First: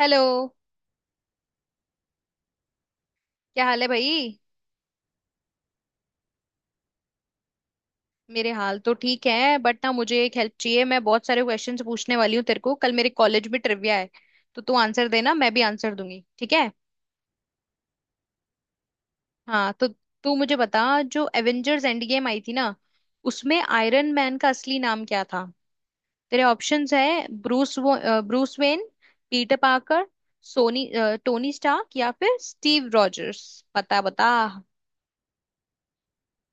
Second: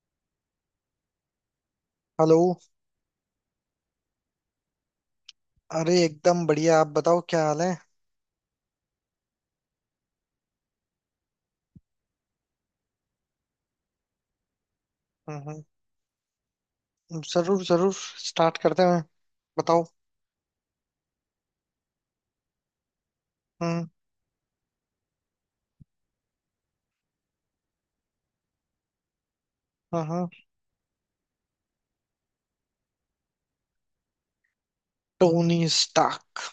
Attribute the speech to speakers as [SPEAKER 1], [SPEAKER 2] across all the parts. [SPEAKER 1] Hello.
[SPEAKER 2] Hello.
[SPEAKER 1] क्या हाल है भाई?
[SPEAKER 2] अरे एकदम बढ़िया। आप बताओ क्या हाल है।
[SPEAKER 1] मेरे हाल तो ठीक है, बट ना, मुझे एक हेल्प चाहिए। मैं बहुत सारे क्वेश्चंस पूछने वाली हूँ तेरे को। कल मेरे कॉलेज में ट्रिविया है, तो तू आंसर देना,
[SPEAKER 2] हम्म,
[SPEAKER 1] मैं भी आंसर दूंगी, ठीक है?
[SPEAKER 2] जरूर जरूर। स्टार्ट करते हैं।
[SPEAKER 1] हाँ,
[SPEAKER 2] बताओ।
[SPEAKER 1] तो तू मुझे बता, जो एवेंजर्स एंड गेम आई थी ना, उसमें
[SPEAKER 2] हम्म,
[SPEAKER 1] आयरन मैन का असली नाम क्या था? तेरे ऑप्शंस है: ब्रूस, ब्रूस वेन, पीटर
[SPEAKER 2] हम्म,
[SPEAKER 1] पार्कर, सोनी, टोनी स्टार्क या फिर स्टीव रॉजर्स। बता बता।
[SPEAKER 2] Tony Stark.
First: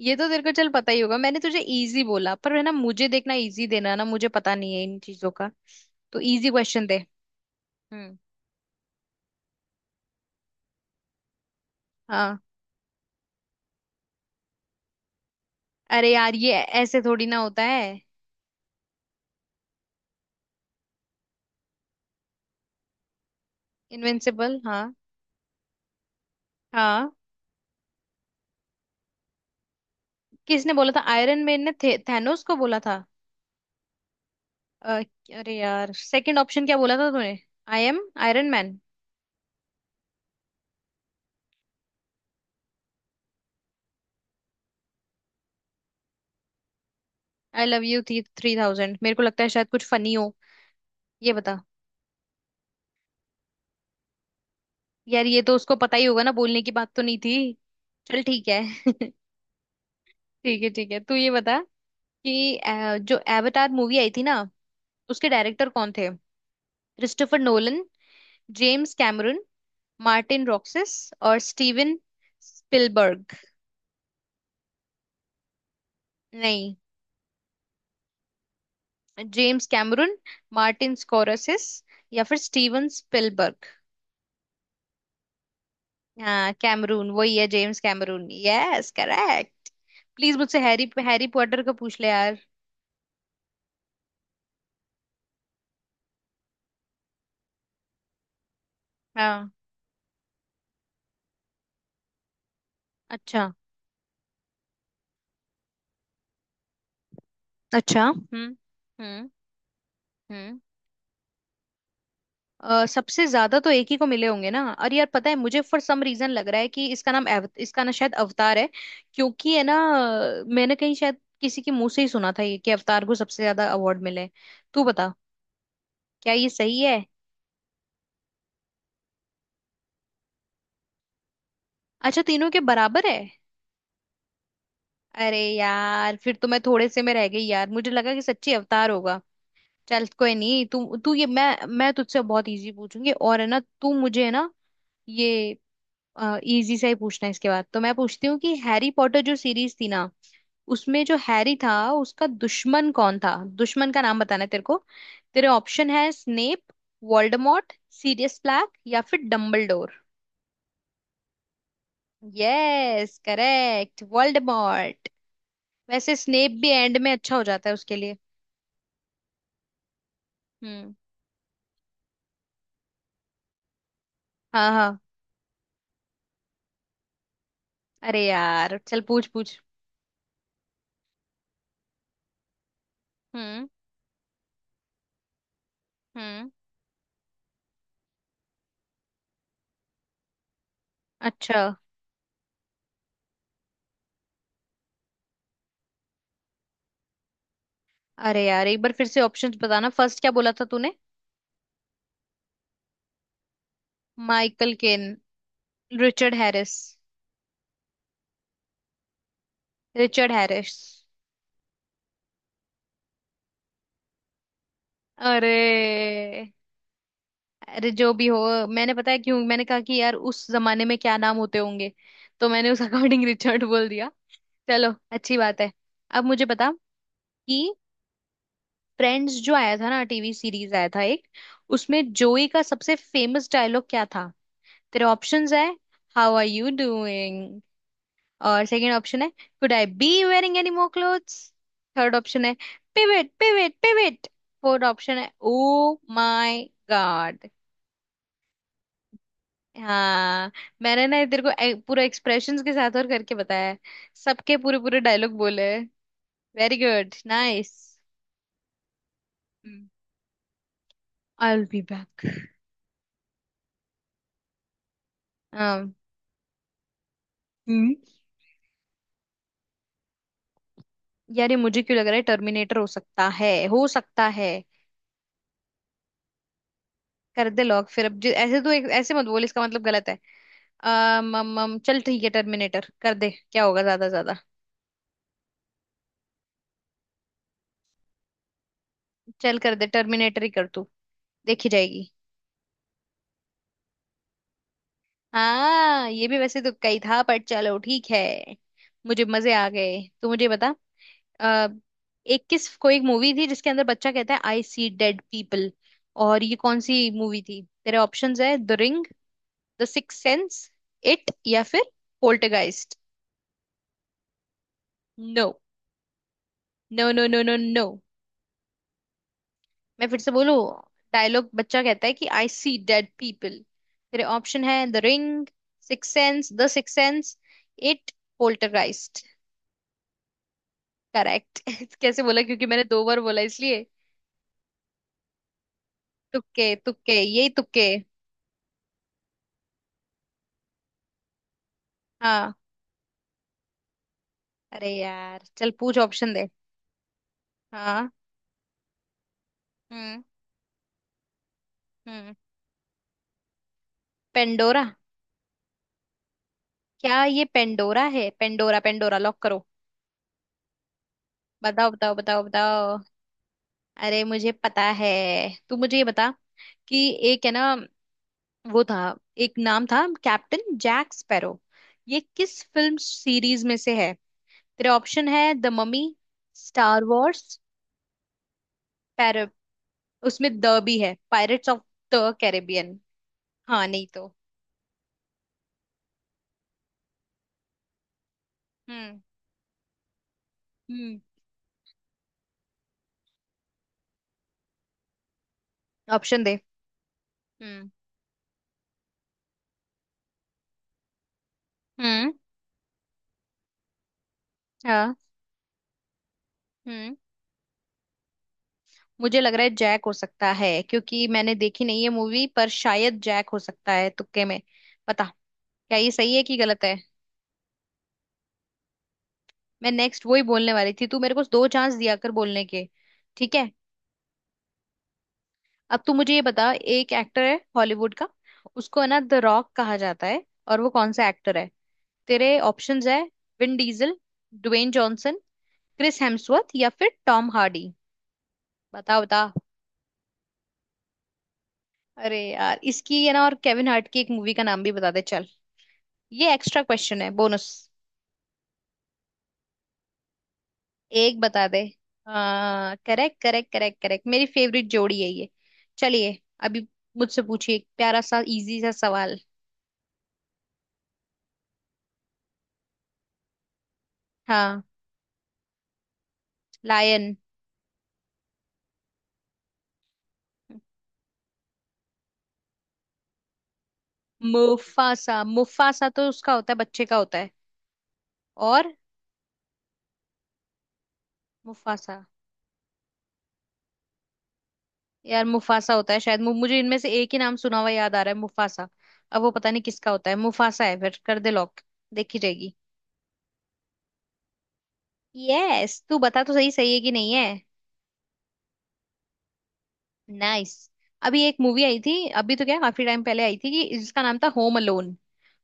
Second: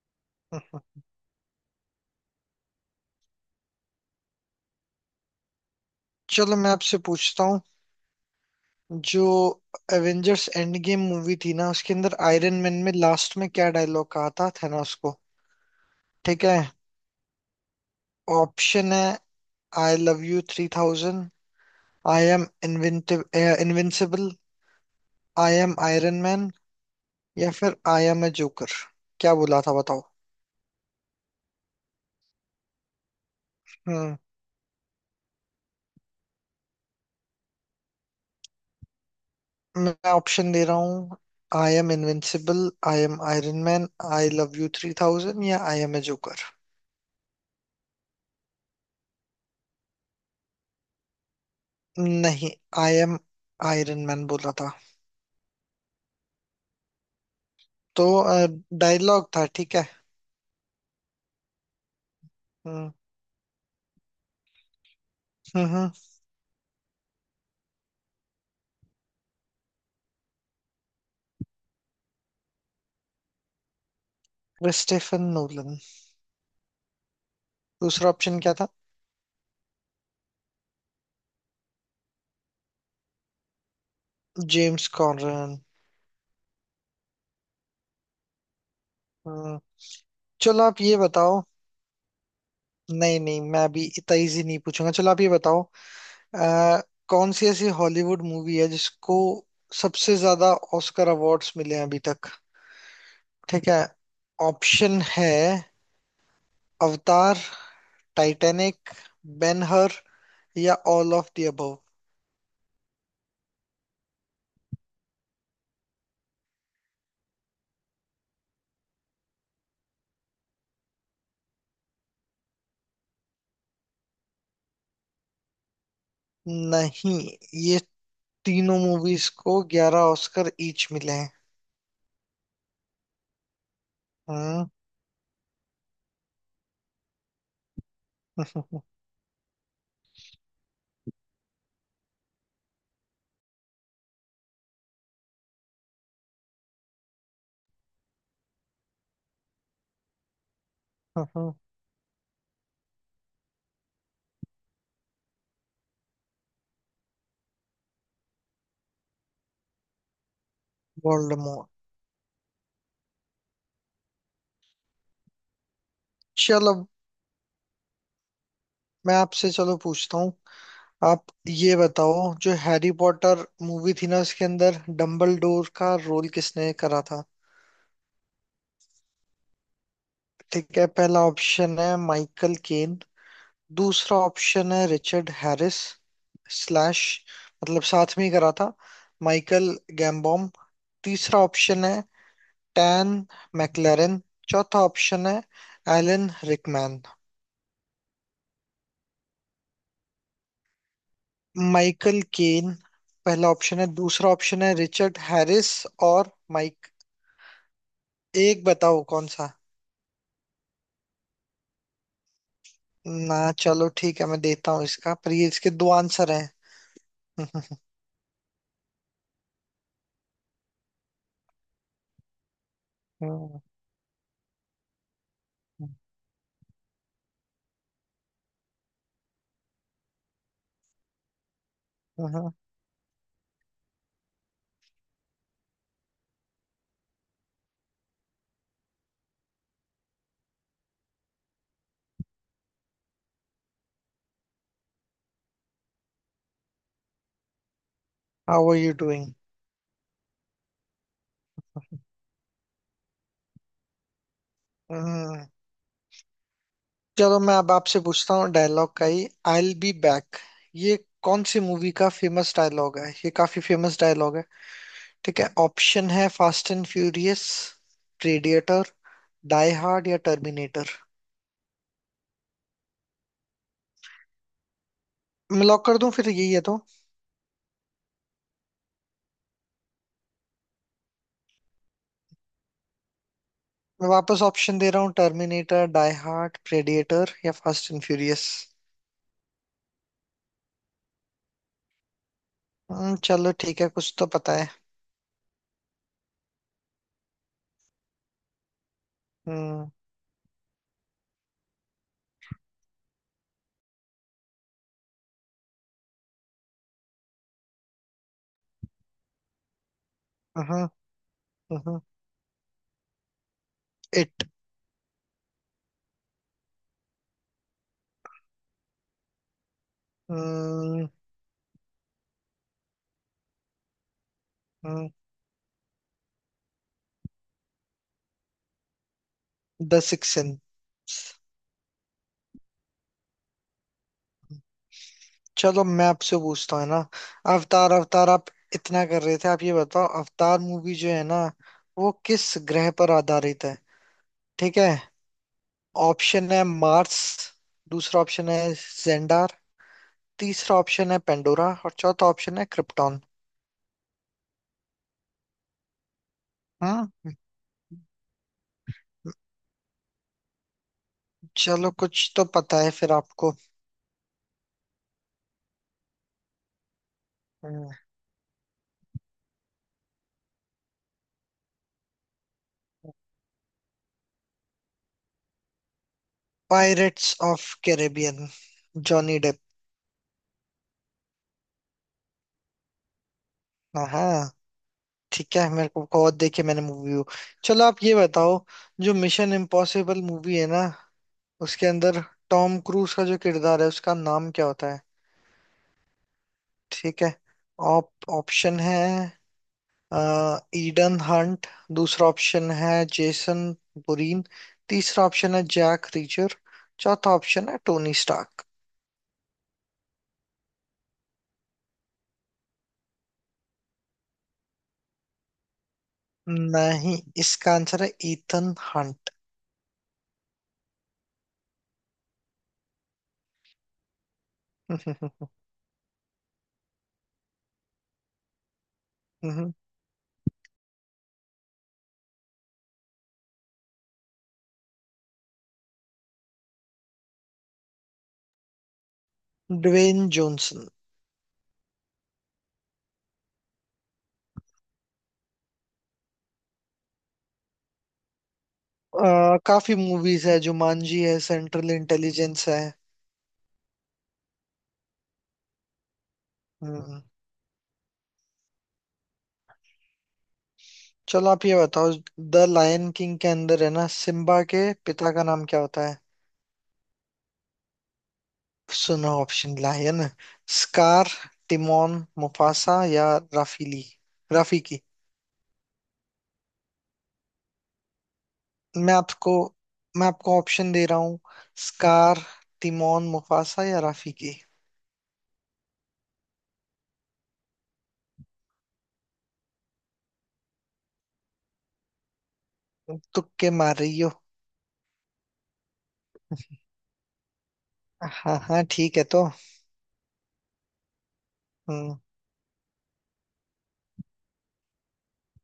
[SPEAKER 1] ये तो तेरे को
[SPEAKER 2] हम्म,
[SPEAKER 1] चल पता ही
[SPEAKER 2] हम्म।
[SPEAKER 1] होगा। मैंने तुझे इजी बोला, पर है ना, मुझे देखना, इजी देना ना, मुझे पता नहीं है इन चीजों का। तो इजी
[SPEAKER 2] चलो मैं
[SPEAKER 1] क्वेश्चन दे।
[SPEAKER 2] आपसे पूछता हूँ।
[SPEAKER 1] हम्म।
[SPEAKER 2] जो एवेंजर्स एंड गेम मूवी थी ना उसके अंदर
[SPEAKER 1] हाँ।
[SPEAKER 2] आयरन मैन में लास्ट में क्या डायलॉग कहा था थैनोस को?
[SPEAKER 1] अरे यार,
[SPEAKER 2] ठीक
[SPEAKER 1] ये
[SPEAKER 2] है,
[SPEAKER 1] ऐसे थोड़ी ना होता है।
[SPEAKER 2] ऑप्शन है I love you 3000, I am inventive invincible,
[SPEAKER 1] invincible, हाँ।
[SPEAKER 2] आई एम आयरन मैन
[SPEAKER 1] हाँ,
[SPEAKER 2] या फिर आई एम ए जोकर। क्या बोला था बताओ?
[SPEAKER 1] किसने बोला था? आयरन मैन ने थे, थैनोस को बोला था।
[SPEAKER 2] हम्म।
[SPEAKER 1] अ, अरे यार, सेकंड ऑप्शन क्या बोला था तूने? I am Iron Man.
[SPEAKER 2] मैं ऑप्शन दे रहा हूँ। I am invincible, I am Iron Man, I love you 3000 या I am a joker.
[SPEAKER 1] I love you थी थ्री थाउजेंड, मेरे को लगता है शायद कुछ फनी हो। ये बता।
[SPEAKER 2] नहीं, आई एम आयरन मैन बोला था,
[SPEAKER 1] यार, ये तो उसको पता ही होगा ना, बोलने की बात तो नहीं थी।
[SPEAKER 2] तो
[SPEAKER 1] चल ठीक है।
[SPEAKER 2] डायलॉग था, ठीक है।
[SPEAKER 1] ठीक है ठीक है, तू ये बता कि
[SPEAKER 2] हम्म,
[SPEAKER 1] जो एवतार मूवी आई थी ना, उसके डायरेक्टर
[SPEAKER 2] हम्म।
[SPEAKER 1] कौन थे? Christopher Nolan, James Cameron, Martin रॉक्सिस और स्टीवन स्पिलबर्ग।
[SPEAKER 2] Christopher Nolan.
[SPEAKER 1] नहीं,
[SPEAKER 2] दूसरा ऑप्शन क्या था?
[SPEAKER 1] जेम्स कैमरून, मार्टिन स्कोरसेस या फिर स्टीवन स्पिलबर्ग।
[SPEAKER 2] James Cameron.
[SPEAKER 1] हाँ, कैमरून वही है, जेम्स कैमरून, यस
[SPEAKER 2] हम्म।
[SPEAKER 1] करेक्ट। प्लीज, मुझसे
[SPEAKER 2] चलो आप
[SPEAKER 1] हैरी
[SPEAKER 2] ये
[SPEAKER 1] हैरी
[SPEAKER 2] बताओ।
[SPEAKER 1] पॉटर का पूछ ले यार।
[SPEAKER 2] नहीं नहीं, मैं अभी इतना इजी नहीं पूछूंगा। चलो आप ये बताओ, अ, कौन सी ऐसी हॉलीवुड मूवी है जिसको
[SPEAKER 1] हाँ।
[SPEAKER 2] सबसे ज्यादा ऑस्कर अवार्ड्स मिले हैं अभी तक?
[SPEAKER 1] अच्छा।
[SPEAKER 2] ठीक है, ऑप्शन है अवतार,
[SPEAKER 1] अच्छा। हम्म।
[SPEAKER 2] टाइटैनिक,
[SPEAKER 1] हम्म।
[SPEAKER 2] बेनहर
[SPEAKER 1] हम्म।
[SPEAKER 2] या ऑल ऑफ द अबव।
[SPEAKER 1] सबसे ज्यादा तो एक ही को मिले होंगे ना, और यार पता है, मुझे फॉर सम रीजन लग रहा है कि इसका नाम इसका ना शायद अवतार है, क्योंकि है ना, मैंने कहीं शायद किसी के मुंह से ही सुना था ये कि अवतार को सबसे ज्यादा अवार्ड मिले हैं। तू बता, क्या ये सही है?
[SPEAKER 2] नहीं, ये तीनों मूवीज को 11 ऑस्कर ईच मिले हैं।
[SPEAKER 1] अच्छा, तीनों के बराबर है।
[SPEAKER 2] हम्म।
[SPEAKER 1] अरे यार, फिर तो मैं थोड़े से में रह गई। यार, मुझे लगा कि सच्ची अवतार होगा। चल कोई नहीं। तू तू ये मैं तुझसे बहुत इजी पूछूंगी, और है ना, तू मुझे है ना, ये इजी सा ही पूछना है। इसके बाद तो मैं पूछती हूँ कि हैरी पॉटर जो सीरीज थी ना, उसमें जो हैरी था, उसका दुश्मन कौन था? दुश्मन का नाम बताना है तेरे को। तेरे ऑप्शन है: स्नेप, वोल्डेमॉर्ट, सीरियस ब्लैक या फिर Dumbledore.
[SPEAKER 2] Voldemort.
[SPEAKER 1] Yes correct, Voldemort. वैसे स्नेप भी
[SPEAKER 2] चलो
[SPEAKER 1] एंड में अच्छा हो जाता है उसके लिए।
[SPEAKER 2] मैं आपसे चलो पूछता हूँ।
[SPEAKER 1] हम्म।
[SPEAKER 2] आप ये बताओ, जो हैरी पॉटर मूवी थी ना उसके
[SPEAKER 1] हाँ
[SPEAKER 2] अंदर
[SPEAKER 1] हाँ,
[SPEAKER 2] डम्बलडोर का रोल किसने करा था?
[SPEAKER 1] अरे यार, चल पूछ पूछ।
[SPEAKER 2] ठीक है, पहला ऑप्शन है माइकल केन,
[SPEAKER 1] हम्म।
[SPEAKER 2] दूसरा ऑप्शन है रिचर्ड हैरिस
[SPEAKER 1] हम्म।
[SPEAKER 2] स्लैश, मतलब साथ में ही करा था, माइकल गैम्बॉम। तीसरा
[SPEAKER 1] अच्छा।
[SPEAKER 2] ऑप्शन है टैन मैकलेरन। चौथा ऑप्शन है एलन रिकमैन।
[SPEAKER 1] अरे यार, एक बार फिर से ऑप्शंस बताना, फर्स्ट क्या बोला था तूने?
[SPEAKER 2] माइकल केन पहला ऑप्शन है, दूसरा ऑप्शन
[SPEAKER 1] माइकल
[SPEAKER 2] है
[SPEAKER 1] केन,
[SPEAKER 2] रिचर्ड हैरिस और
[SPEAKER 1] रिचर्ड हैरिस।
[SPEAKER 2] माइक एक बताओ कौन सा?
[SPEAKER 1] Richard Harris.
[SPEAKER 2] ना। चलो ठीक है, मैं देता हूँ इसका पर ये
[SPEAKER 1] अरे।
[SPEAKER 2] इसके दो आंसर हैं।
[SPEAKER 1] अरे जो भी हो, मैंने पता है क्यों, मैंने कहा कि यार उस जमाने में क्या नाम होते होंगे, तो मैंने उस अकॉर्डिंग रिचर्ड बोल दिया। चलो अच्छी बात है। अब मुझे बता कि फ्रेंड्स जो आया था ना, टीवी सीरीज आया था एक, उसमें जोई का सबसे फेमस डायलॉग क्या था? तेरे ऑप्शंस है हाउ आर यू डूइंग, और सेकंड ऑप्शन है could I be wearing any more clothes, third option है pivot pivot pivot, fourth option है oh my god.
[SPEAKER 2] How are you
[SPEAKER 1] हाँ, मैंने ना तेरे को पूरा एक्सप्रेशंस के साथ और करके बताया है, सबके पूरे पूरे डायलॉग
[SPEAKER 2] डूइंग।
[SPEAKER 1] बोले। वेरी गुड,
[SPEAKER 2] चलो मैं अब
[SPEAKER 1] नाइस।
[SPEAKER 2] आपसे पूछता हूँ डायलॉग का ही। आई विल बी बैक, ये कौन
[SPEAKER 1] I
[SPEAKER 2] see
[SPEAKER 1] will be
[SPEAKER 2] movie का
[SPEAKER 1] बैक।
[SPEAKER 2] फेमस डायलॉग है? ये काफी फेमस डायलॉग है। ठीक है,
[SPEAKER 1] हाँ।
[SPEAKER 2] ऑप्शन है Fast and Furious,
[SPEAKER 1] hmm.
[SPEAKER 2] Predator, Die Hard या टर्मिनेटर।
[SPEAKER 1] यार, ये मुझे क्यों लग रहा है टर्मिनेटर हो सकता है, हो सकता है।
[SPEAKER 2] मैं लॉक कर दूं फिर, यही है तो।
[SPEAKER 1] कर दे लॉक फिर। अब ऐसे तो एक, ऐसे मत बोल, इसका मतलब गलत है। अम अम अम, चल ठीक है, टर्मिनेटर कर दे, क्या होगा ज्यादा
[SPEAKER 2] मैं
[SPEAKER 1] से ज्यादा।
[SPEAKER 2] वापस ऑप्शन दे रहा हूँ। टर्मिनेटर, डाई हार्ड, प्रेडिएटर या फास्ट एंड फ्यूरियस।
[SPEAKER 1] चल कर दे, टर्मिनेटर ही कर तू, देखी जाएगी।
[SPEAKER 2] हम्म। चलो ठीक है, कुछ तो पता है।
[SPEAKER 1] हाँ, ये भी वैसे तुक्का ही था, पर चलो ठीक है। मुझे मजे आ
[SPEAKER 2] Hmm।
[SPEAKER 1] गए। तू मुझे बता अ, एक किस कोई एक मूवी थी जिसके अंदर बच्चा कहता है आई सी डेड पीपल, और ये कौन सी मूवी थी? तेरे ऑप्शंस है the ring, the six sense,
[SPEAKER 2] hmm,
[SPEAKER 1] it या फिर
[SPEAKER 2] hmm.
[SPEAKER 1] Poltergeist.
[SPEAKER 2] It.
[SPEAKER 1] No no no no no no, मैं फिर से बोलूं।
[SPEAKER 2] हम्म।
[SPEAKER 1] डायलॉग, बच्चा कहता है कि आई सी डेड पीपल। तेरे ऑप्शन है the
[SPEAKER 2] hmm,
[SPEAKER 1] ring, six sense, the six sense, it, poltergeist.
[SPEAKER 2] The six.
[SPEAKER 1] Correct. कैसे बोला, क्योंकि मैंने दो बार बोला इसलिए?
[SPEAKER 2] चलो मैं आपसे
[SPEAKER 1] तुक्के
[SPEAKER 2] पूछता हूँ, है ना?
[SPEAKER 1] तुक्के, यही तुक्के।
[SPEAKER 2] अवतार अवतार आप इतना कर रहे थे। आप ये बताओ, अवतार मूवी जो है ना, वो किस
[SPEAKER 1] हाँ।
[SPEAKER 2] ग्रह पर आधारित है? ठीक
[SPEAKER 1] अरे
[SPEAKER 2] है,
[SPEAKER 1] यार, चल पूछ ऑप्शन दे।
[SPEAKER 2] ऑप्शन है मार्स,
[SPEAKER 1] हाँ।
[SPEAKER 2] दूसरा ऑप्शन है जेंडार,
[SPEAKER 1] हम्म।
[SPEAKER 2] तीसरा ऑप्शन है पेंडोरा और चौथा
[SPEAKER 1] हम्म।
[SPEAKER 2] ऑप्शन है क्रिप्टॉन।
[SPEAKER 1] पेंडोरा। क्या
[SPEAKER 2] हम्म।
[SPEAKER 1] ये पेंडोरा है? पेंडोरा पेंडोरा लॉक करो। बताओ
[SPEAKER 2] चलो
[SPEAKER 1] बताओ
[SPEAKER 2] कुछ
[SPEAKER 1] बताओ
[SPEAKER 2] तो पता है
[SPEAKER 1] बताओ।
[SPEAKER 2] फिर आपको।
[SPEAKER 1] अरे, मुझे पता है। तू मुझे ये बता कि एक है ना, वो था, एक नाम था कैप्टन जैक स्पैरो, ये किस फिल्म सीरीज में से है? तेरे ऑप्शन है the mummy, star
[SPEAKER 2] pirates
[SPEAKER 1] wars.
[SPEAKER 2] Of Caribbean.
[SPEAKER 1] पैर
[SPEAKER 2] जॉनी डेप।
[SPEAKER 1] उसमें द भी है, पायरेट्स ऑफ द कैरेबियन। हाँ, नहीं तो।
[SPEAKER 2] हाँ, ठीक है, मेरे को बहुत देखी मैंने मूवी वो। चलो आप ये बताओ, जो
[SPEAKER 1] हम्म।
[SPEAKER 2] मिशन इम्पॉसिबल मूवी है ना
[SPEAKER 1] हम्म।
[SPEAKER 2] उसके अंदर टॉम क्रूज का जो किरदार है उसका नाम क्या होता है?
[SPEAKER 1] ऑप्शन दे।
[SPEAKER 2] ठीक है,
[SPEAKER 1] हम्म।
[SPEAKER 2] ऑप ऑप्शन है ईडन हंट। दूसरा
[SPEAKER 1] हम्म।
[SPEAKER 2] ऑप्शन है जेसन बुरीन।
[SPEAKER 1] हाँ।
[SPEAKER 2] तीसरा ऑप्शन है जैक रीचर।
[SPEAKER 1] हम्म।
[SPEAKER 2] चौथा ऑप्शन है टोनी स्टार्क।
[SPEAKER 1] मुझे लग रहा है जैक हो सकता है, क्योंकि मैंने देखी नहीं है मूवी, पर शायद जैक हो सकता है तुक्के में। पता, क्या ये सही है कि गलत है?
[SPEAKER 2] नहीं, इसका आंसर है ईथन हंट।
[SPEAKER 1] मैं नेक्स्ट वही बोलने वाली थी, तू मेरे को दो चांस दिया कर बोलने के। ठीक है, अब तू मुझे ये बता, एक एक्टर है हॉलीवुड का, उसको है ना द रॉक कहा जाता है, और वो कौन सा एक्टर है? तेरे ऑप्शंस है Vin Diesel, Dwayne Johnson, Chris Hemsworth या फिर टॉम हार्डी। बता बता।
[SPEAKER 2] Dwayne Johnson.
[SPEAKER 1] अरे यार, इसकी है ना और केविन हार्ट की एक मूवी का नाम भी बता दे चल, ये एक्स्ट्रा क्वेश्चन है, बोनस।
[SPEAKER 2] काफी मूवीज है, जुमांजी है,
[SPEAKER 1] एक बता दे।
[SPEAKER 2] सेंट्रल इंटेलिजेंस है।
[SPEAKER 1] हाँ, करेक्ट करेक्ट करेक्ट करेक्ट, मेरी फेवरेट जोड़ी है ये। चलिए, अभी
[SPEAKER 2] हम्म,
[SPEAKER 1] मुझसे पूछिए एक प्यारा सा इजी सा सवाल।
[SPEAKER 2] चलो आप ये बताओ, द लायन किंग के अंदर है ना सिम्बा
[SPEAKER 1] हाँ।
[SPEAKER 2] के पिता का नाम क्या होता है?
[SPEAKER 1] लायन।
[SPEAKER 2] सुनो option, lion, Scar, Timon, Mufasa या राफीली राफीकी।
[SPEAKER 1] मुफासा, मुफासा तो उसका होता है, बच्चे का होता है। और
[SPEAKER 2] मैं आपको मैं आपको ऑप्शन दे रहा हूँ।
[SPEAKER 1] मुफासा।
[SPEAKER 2] स्कार, तिमोन, मुफासा या राफीकी।
[SPEAKER 1] यार, मुफासा होता है शायद, मुझे इनमें से एक ही नाम सुना हुआ याद आ रहा है, मुफासा। अब वो पता नहीं किसका होता है, मुफासा है फिर, कर दे लॉक, देखी जाएगी।
[SPEAKER 2] तुक्के मार रही हो?
[SPEAKER 1] यस। तू बता तो, सही सही है कि नहीं है?
[SPEAKER 2] हाँ हाँ, ठीक है तो।
[SPEAKER 1] नाइस। अभी एक मूवी आई थी,
[SPEAKER 2] हम्म।
[SPEAKER 1] अभी तो क्या, काफी टाइम पहले आई थी, कि जिसका नाम था होम अलोन।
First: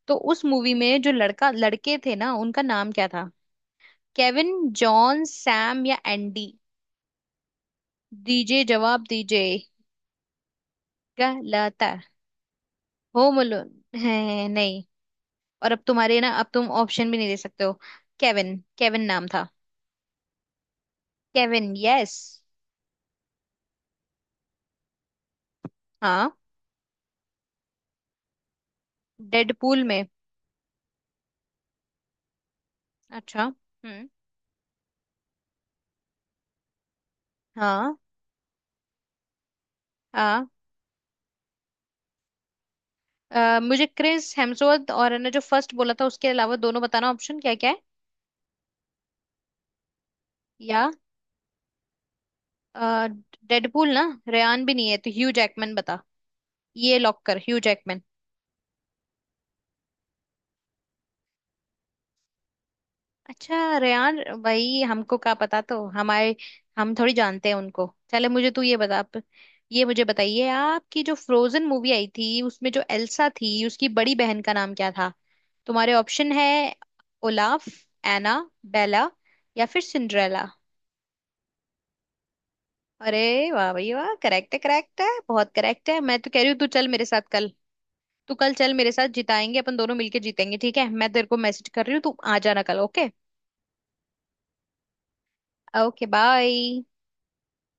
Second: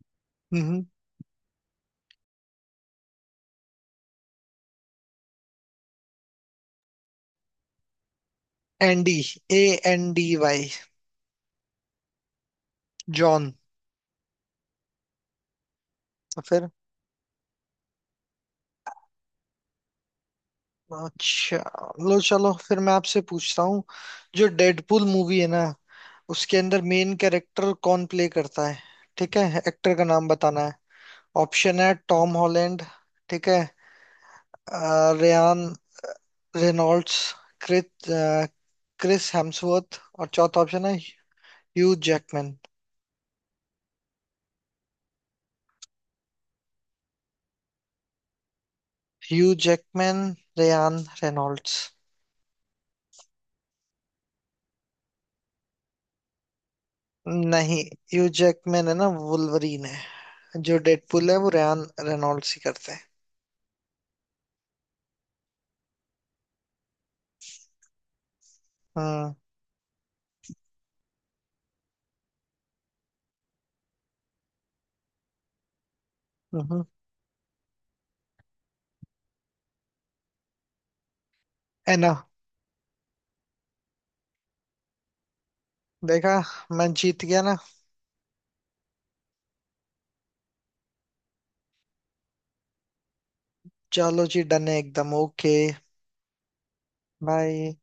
[SPEAKER 1] तो उस मूवी
[SPEAKER 2] हम्म,
[SPEAKER 1] में जो लड़का लड़के थे ना, उनका नाम क्या था? केविन, जॉन, सैम या एंडी। दीजिए जवाब
[SPEAKER 2] एंडी।
[SPEAKER 1] दीजिए।
[SPEAKER 2] ANDY।
[SPEAKER 1] गलत है। Home
[SPEAKER 2] John.
[SPEAKER 1] अलोन है नहीं। और अब तुम्हारे ना,
[SPEAKER 2] तो
[SPEAKER 1] अब
[SPEAKER 2] फिर?
[SPEAKER 1] तुम ऑप्शन भी नहीं दे सकते हो। केविन, केविन नाम था।
[SPEAKER 2] अच्छा
[SPEAKER 1] केविन,
[SPEAKER 2] लो,
[SPEAKER 1] यस।
[SPEAKER 2] चलो फिर मैं आपसे पूछता हूँ, जो डेडपूल मूवी है ना
[SPEAKER 1] हाँ,
[SPEAKER 2] उसके अंदर मेन कैरेक्टर कौन प्ले करता है? ठीक है,
[SPEAKER 1] डेडपूल
[SPEAKER 2] एक्टर का
[SPEAKER 1] में।
[SPEAKER 2] नाम बताना है। ऑप्शन है टॉम हॉलैंड, ठीक
[SPEAKER 1] अच्छा।
[SPEAKER 2] है,
[SPEAKER 1] हम्म।
[SPEAKER 2] रेयान रेनॉल्ड्स,
[SPEAKER 1] हाँ।
[SPEAKER 2] क्रिस अ, क्रिस हेम्सवर्थ और
[SPEAKER 1] हाँ,
[SPEAKER 2] चौथा ऑप्शन है ह्यू जैकमैन।
[SPEAKER 1] मुझे क्रिस हेम्सवर्थ और ने जो फर्स्ट बोला था उसके अलावा दोनों बताना, ऑप्शन क्या क्या है?
[SPEAKER 2] ह्यू जैकमैन,
[SPEAKER 1] या
[SPEAKER 2] रेयान रेनॉल्ड्स।
[SPEAKER 1] अ, डेडपूल ना, रेयान भी नहीं है, तो ह्यू जैकमैन बता, ये लॉक कर, ह्यू
[SPEAKER 2] नहीं,
[SPEAKER 1] जैकमैन।
[SPEAKER 2] ह्यू जैकमैन है ना वुल्वरीन है। जो डेडपूल है वो रेयान रेनॉल्ड्स ही करते हैं।
[SPEAKER 1] अच्छा, रेयान भाई हमको क्या पता, तो हमारे हम थोड़ी जानते हैं उनको। चले मुझे तू ये बता, आप
[SPEAKER 2] हम्म।
[SPEAKER 1] ये मुझे बताइए, आपकी जो फ्रोजन मूवी आई थी, उसमें जो एल्सा थी, उसकी बड़ी बहन का नाम क्या था? तुम्हारे ऑप्शन है
[SPEAKER 2] हम्म।
[SPEAKER 1] ओलाफ, एना, बेला या फिर सिंड्रेला।
[SPEAKER 2] है ना?
[SPEAKER 1] अरे वाह भाई वाह, करेक्ट है बहुत करेक्ट है। मैं तो
[SPEAKER 2] देखा,
[SPEAKER 1] कह रही हूँ, तू
[SPEAKER 2] मैं
[SPEAKER 1] चल मेरे
[SPEAKER 2] जीत
[SPEAKER 1] साथ
[SPEAKER 2] गया
[SPEAKER 1] कल।
[SPEAKER 2] ना?
[SPEAKER 1] तू कल चल मेरे साथ, जिताएंगे अपन दोनों मिलके, जीतेंगे, ठीक है? मैं तेरे को मैसेज कर रही हूँ, तू आ जाना कल, ओके।
[SPEAKER 2] चलो जी, डन है एकदम, ओके
[SPEAKER 1] ओके बाय।
[SPEAKER 2] बाय।